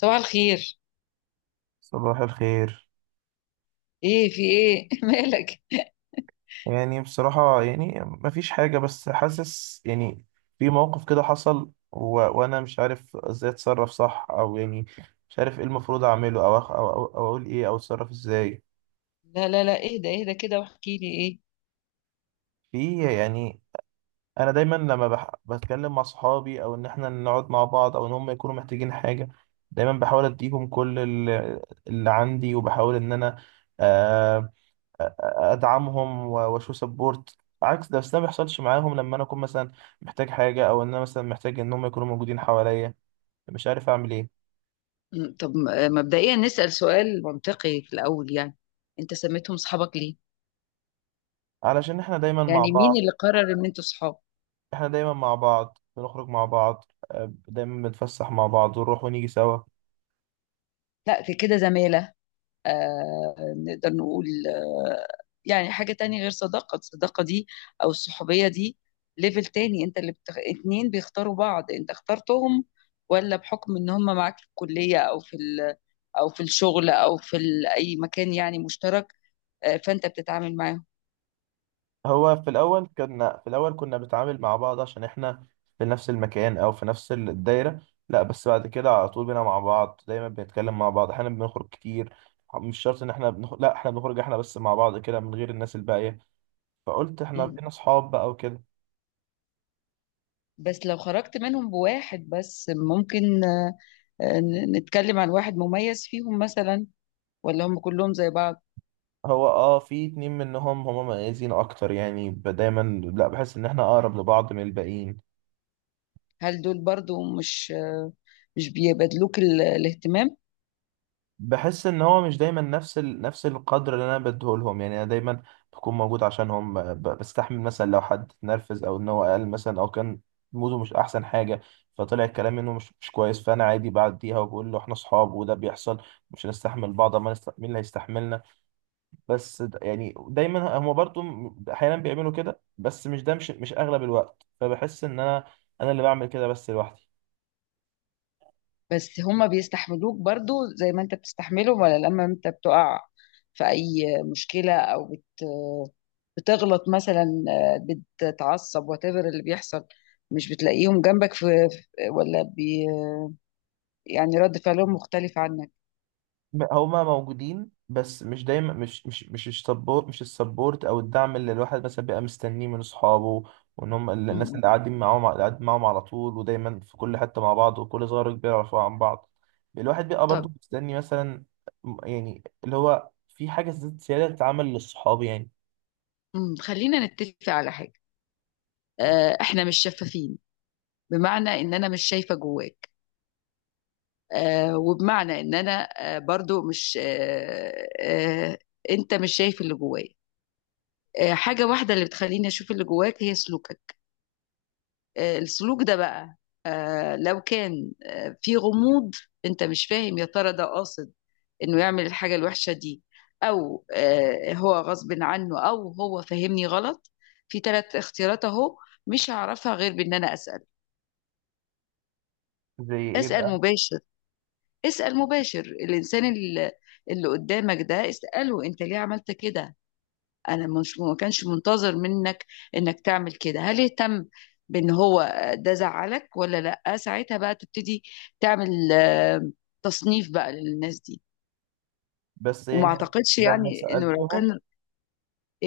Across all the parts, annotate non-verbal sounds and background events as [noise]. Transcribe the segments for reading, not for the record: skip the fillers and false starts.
صباح الخير. صباح الخير. ايه، في ايه [laughs] مالك؟ يعني بصراحة مفيش حاجة، بس حاسس يعني في موقف كده حصل و... وأنا مش عارف إزاي أتصرف صح، أو يعني مش عارف إيه المفروض أعمله أو أقول إيه، أو أتصرف إزاي. لا لا لا، اهدى اهدى كده واحكي لي ايه. في يعني أنا دايما لما بتكلم مع صحابي، أو إن إحنا نقعد مع بعض، أو إن هم يكونوا محتاجين حاجة، دايما بحاول أديهم اللي عندي، وبحاول إن أنا آه، ادعمهم واشو سبورت عكس ده. بس ده ما بيحصلش معاهم لما انا اكون مثلا محتاج حاجه، او ان انا مثلا محتاج ان هم يكونوا موجودين حواليا. مش عارف اعمل ايه. طب مبدئيا نسأل سؤال منطقي في الأول، يعني أنت سميتهم صحابك ليه؟ علشان احنا دايما مع يعني مين بعض. اللي قرر إن أنتوا صحاب؟ بنخرج مع بعض. دايما بنتفسح مع بعض، ونروح ونيجي سوا. لا، في كده زمالة. آه، نقدر نقول آه، يعني حاجة تانية غير صداقة. الصداقة دي أو الصحوبية دي ليفل تاني. أنت اللي اتنين بيختاروا بعض، أنت اخترتهم، ولا بحكم إن هم معاك في الكلية أو في او في الشغل او في اي مكان يعني مشترك، فانت بتتعامل معاهم. هو في الأول كنا بنتعامل مع بعض عشان إحنا في نفس المكان أو في نفس الدايرة. لا، بس بعد كده على طول بينا مع بعض، دايما بنتكلم مع بعض، أحيانا بنخرج كتير. مش شرط إن إحنا بنخرج، لا، إحنا بنخرج إحنا بس مع بعض كده من غير الناس الباقية. فقلت إحنا مم. بقينا صحاب بقى وكده. بس لو خرجت منهم بواحد بس ممكن، آه، نتكلم عن واحد مميز فيهم مثلا ولا هم كلهم زي بعض؟ هو أه في اتنين منهم هما مميزين أكتر، يعني دايما لا بحس إن إحنا أقرب لبعض من الباقيين. هل دول برضو مش بيبادلوك الاهتمام؟ بحس ان هو مش دايما نفس نفس القدر اللي انا بديه لهم. يعني انا دايما بكون موجود عشانهم، بستحمل مثلا لو حد اتنرفز، او ان هو قال مثلا، او كان موده مش احسن حاجه، فطلع الكلام منه مش كويس، فانا عادي بعديها وبقول له احنا اصحاب وده بيحصل. مش هنستحمل بعض ما نست... مين اللي هيستحملنا؟ بس يعني دايما هم برضو احيانا بيعملوا كده، بس مش ده مش مش اغلب الوقت. فبحس ان انا اللي بعمل كده بس لوحدي. بس هم بيستحملوك برضو زي ما انت بتستحملهم، ولا لما انت بتقع في اي مشكلة او بتغلط مثلا، بتتعصب whatever اللي بيحصل، مش بتلاقيهم جنبك ولا يعني رد فعلهم مختلف عنك؟ هما موجودين، بس مش دايما، مش السبورت، او الدعم اللي الواحد مثلا بيبقى مستنيه من اصحابه. وان هم الناس مم. اللي قاعدين معاهم، على طول ودايما في كل حته مع بعض، وكل صغير وكبير يعرفوا عن بعض. الواحد بيبقى برضه طب، مستني مثلا يعني اللي هو في حاجه زياده تتعمل للصحاب يعني. خلينا نتفق على حاجة. احنا مش شفافين، بمعنى ان انا مش شايفة جواك، وبمعنى ان انا برضو مش، انت مش شايف اللي جوايا. حاجة واحدة اللي بتخليني اشوف اللي جواك هي سلوكك. السلوك ده بقى، لو كان في غموض، انت مش فاهم يا ترى ده قاصد انه يعمل الحاجة الوحشة دي، او هو غصب عنه، او هو فاهمني غلط. في ثلاث اختيارات اهو، مش هعرفها غير بان انا اسأل. زي ايه اسأل بقى؟ مباشر، اسأل مباشر الانسان اللي قدامك ده، اسأله انت ليه عملت كده. انا مش ما كانش منتظر منك انك تعمل كده، هل اهتم بان هو ده زعلك ولا لا. ساعتها بقى تبتدي تعمل تصنيف بقى للناس دي، بس وما يعني اعتقدش لما يعني انه لو سالتهم كان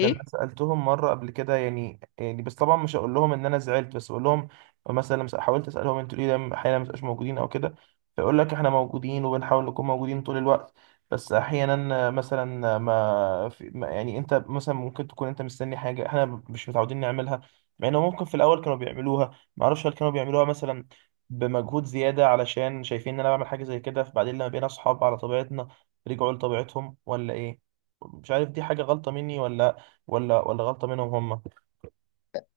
لما سألتهم مرة قبل كده، يعني بس طبعا مش هقول لهم ان انا زعلت، بس اقول لهم مثلا لما حاولت اسالهم انتوا ليه دايما احيانا ما بتبقاش موجودين او كده، فيقول لك احنا موجودين وبنحاول نكون موجودين طول الوقت. بس احيانا مثلا ما, في ما يعني انت مثلا ممكن تكون انت مستني حاجه احنا مش متعودين نعملها، مع انه ممكن في الاول كانوا بيعملوها. ما اعرفش هل كانوا بيعملوها مثلا بمجهود زياده علشان شايفين ان انا بعمل حاجه زي كده، فبعدين لما بقينا اصحاب على طبيعتنا رجعوا لطبيعتهم، ولا ايه؟ مش عارف دي حاجه غلطه مني، ولا غلطة منهم هم.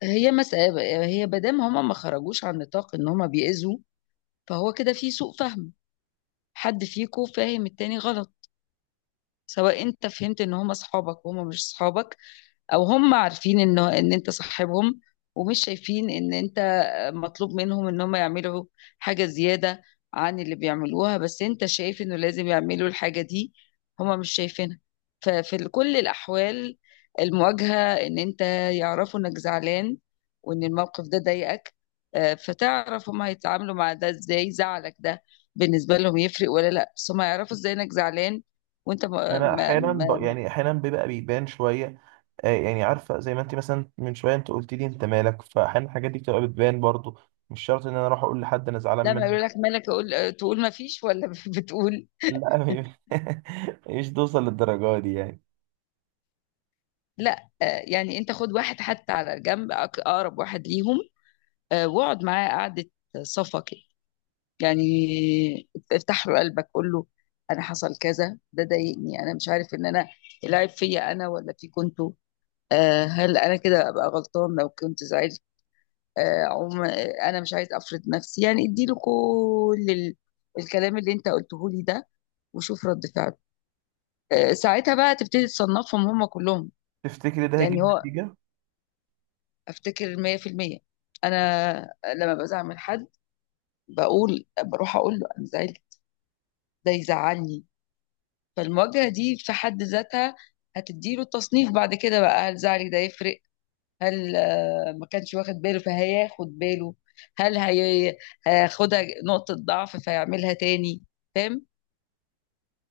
هي مادام هما ما خرجوش عن نطاق ان هما بيأذوا، فهو كده في سوء فهم. حد فيكو فاهم التاني غلط، سواء انت فهمت ان هما اصحابك وهما مش اصحابك، او هم عارفين ان انت صاحبهم ومش شايفين ان انت مطلوب منهم ان هم يعملوا حاجة زيادة عن اللي بيعملوها، بس انت شايف انه لازم يعملوا الحاجة دي، هم مش شايفينها. ففي كل الاحوال، المواجهة ان انت يعرفوا انك زعلان وان الموقف ده ضايقك، فتعرف هم هيتعاملوا مع ده ازاي. زعلك ده بالنسبة لهم يفرق ولا لا، بس هم يعرفوا ازاي انك زعلان وانت. انا احيانا يعني احيانا بيبقى بيبان شوية. آه يعني عارفة زي ما انت مثلا من شوية انت قلت لي انت مالك، فاحيانا الحاجات دي بتبقى بتبان برضو. مش شرط ان انا اروح اقول لحد انا زعلان لما منك. يقول لك مالك اقول تقول ما فيش ولا [laughs] بتقول؟ لا، [laughs] مش توصل للدرجة دي يعني. لا، يعني انت خد واحد حتى على جنب، اقرب واحد ليهم، واقعد معاه قعده صفا كده، يعني افتح له قلبك قول له انا حصل كذا، ده ضايقني، انا مش عارف ان انا العيب فيا انا ولا في كنتوا. هل انا كده ابقى غلطان لو كنت زعلت؟ آه، عم آه، انا مش عايز افرض نفسي، يعني اديله كل الكلام اللي انت قلته لي ده وشوف رد فعله. ساعتها بقى تبتدي تصنفهم هم كلهم. تفتكري ده يعني هيجيب هو نتيجة؟ افتكر 100%. انا لما بزعل من حد بقول بروح اقول له انا زعلت، ده يزعلني. فالمواجهه دي في حد ذاتها هتديله التصنيف بعد كده بقى. هل زعلي ده يفرق؟ هل ما كانش واخد باله فهياخد باله؟ هل هياخدها نقطه ضعف فيعملها تاني؟ فاهم؟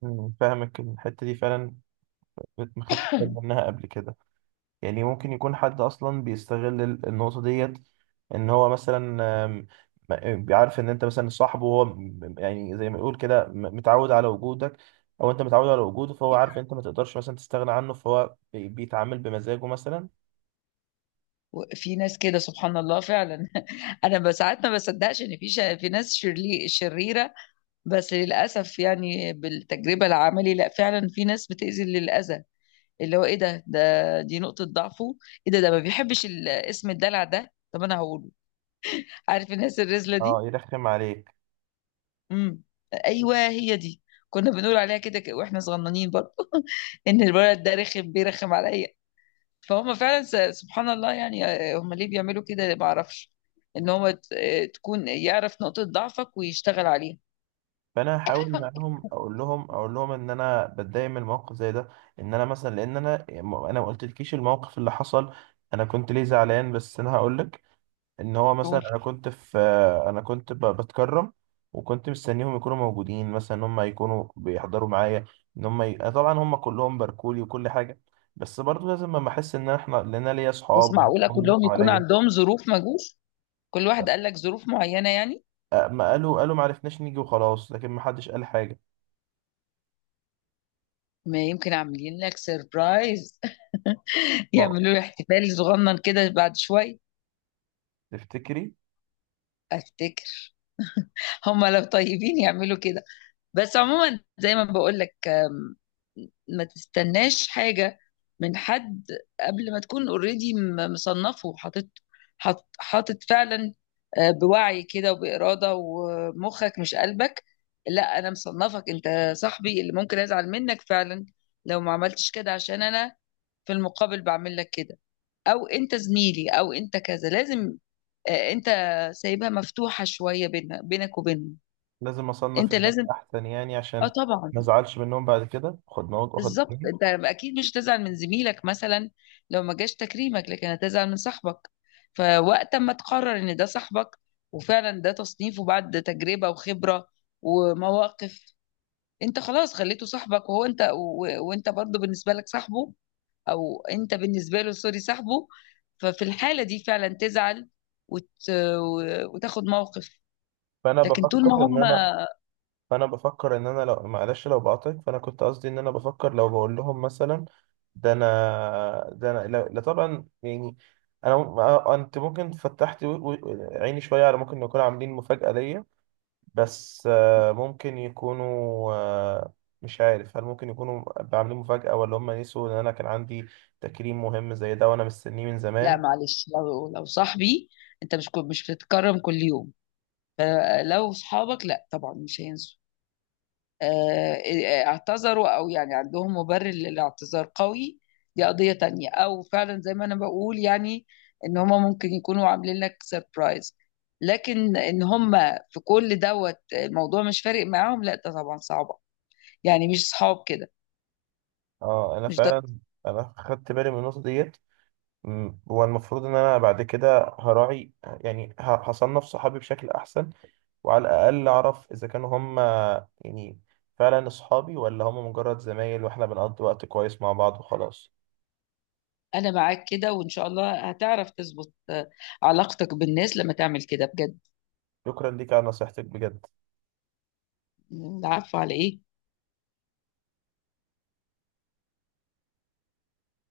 مم، فاهمك الحتة دي فعلا. كنت ما خدتش بالي منها قبل كده. يعني ممكن يكون حد اصلا بيستغل النقطه ديت، ان هو مثلا آم، بيعرف ان انت مثلا صاحبه، هو يعني زي ما يقول كده متعود على وجودك، او انت متعود على وجوده، فهو عارف انت ما تقدرش مثلا تستغنى عنه، فهو بيتعامل بمزاجه مثلا. في ناس كده سبحان الله فعلا. [laughs] انا ساعات ما بصدقش ان في ناس شريره. بس للأسف يعني بالتجربة العملي لا، فعلا في ناس بتأذي للأذى، اللي هو ايه ده، دي نقطة ضعفه. ايه ده، ما بيحبش اسم الدلع ده، طب انا هقوله. عارف الناس الرزلة اه، دي؟ يرخم عليك. امم ايوه، هي دي. كنا بنقول عليها كده، واحنا صغننين برضه. [laughs] ان الولد ده رخم، بيرخم عليا. فهم فعلا، سبحان الله. يعني هم ليه بيعملوا كده ما اعرفش. ان هو تكون يعرف نقطة ضعفك ويشتغل عليها. فانا هحاول معاهم اقول لهم ان انا بتضايق من الموقف زي ده. ان انا مثلا لان انا ما قلتلكيش الموقف اللي حصل. انا كنت ليه زعلان، بس انا هقول لك ان هو دول. مثلا انا كنت في. انا كنت بتكرم وكنت مستنيهم يكونوا موجودين، مثلا ان هم يكونوا بيحضروا معايا، أنا طبعا هم كلهم باركولي وكل حاجه. بس برضو لازم لما احس ان احنا، لان انا ليا بس اصحاب وان معقولة هم كلهم يكون حواليا. عندهم ظروف ما جوش؟ كل واحد قال لك ظروف معينة يعني؟ أه، ما قالوا قالوا ما عرفناش نيجي وخلاص، لكن ما حدش قال حاجه. ما يمكن عاملين لك سيربرايز، [laughs] اه. يعملوا له احتفال صغنن كده بعد شوية. تفتكري؟ افتكر، هم لو طيبين يعملوا كده. بس عموما زي ما بقول لك، ما تستناش حاجة من حد قبل ما تكون اوريدي مصنفه وحاطط، حاطط فعلا، بوعي كده وبإرادة، ومخك مش قلبك. لا، أنا مصنفك أنت صاحبي اللي ممكن أزعل منك فعلا لو ما عملتش كده عشان أنا في المقابل بعمل لك كده، او انت زميلي او انت كذا. لازم انت سايبها مفتوحه شويه بينها بينك وبينهم. لازم اصنف انت الناس لازم. احسن يعني اه، عشان طبعا. ما ازعلش منهم بعد كده، خد نوت واخد بالظبط، اتنين. انت اكيد مش هتزعل من زميلك مثلا لو ما جاش تكريمك، لكن هتزعل من صاحبك. فوقت ما تقرر ان ده صاحبك، وفعلا ده تصنيفه بعد تجربه وخبره ومواقف، انت خلاص خليته صاحبك، وهو انت وانت برضه بالنسبه لك صاحبه، او انت بالنسبه له، سوري، صاحبه. ففي الحاله دي فعلا تزعل وت... وتاخد موقف. فانا لكن طول ما بفكر ان هم. انا فانا بفكر ان انا لو معلش، لو بقاطعك، فانا كنت قصدي ان انا بفكر لو بقول لهم مثلا ده انا ده انا، لا لا طبعا يعني. آه، انت ممكن فتحت و- عيني شويه على ممكن يكونوا عاملين مفاجاه ليا. بس آه، ممكن يكونوا آه، مش عارف هل ممكن يكونوا عاملين مفاجاه، ولا هم نسوا ان انا كان عندي تكريم مهم زي ده وانا مستنيه من لا زمان. معلش، لو صاحبي، انت مش بتتكرم كل يوم، فلو صحابك لا طبعا مش هينسوا. آه، اعتذروا او يعني عندهم مبرر للاعتذار قوي، دي قضية تانية، او فعلا زي ما انا بقول يعني، ان هما ممكن يكونوا عاملين لك سيربرايز. لكن ان هما في كل دوت الموضوع مش فارق معاهم، لا ده طبعا صعبة، يعني مش صحاب كده، اه، انا مش ده. فعلا انا خدت بالي من النقطه ديت. مم. هو المفروض ان انا بعد كده هراعي، يعني هصنف صحابي بشكل احسن، وعلى الاقل اعرف اذا كانوا هم يعني فعلا اصحابي، ولا هم مجرد زمايل واحنا بنقضي وقت كويس مع بعض وخلاص. انا معاك كده، وان شاء الله هتعرف تظبط علاقتك بالناس لما تعمل كده بجد. شكرا ليك على نصيحتك بجد. عارفة على ايه؟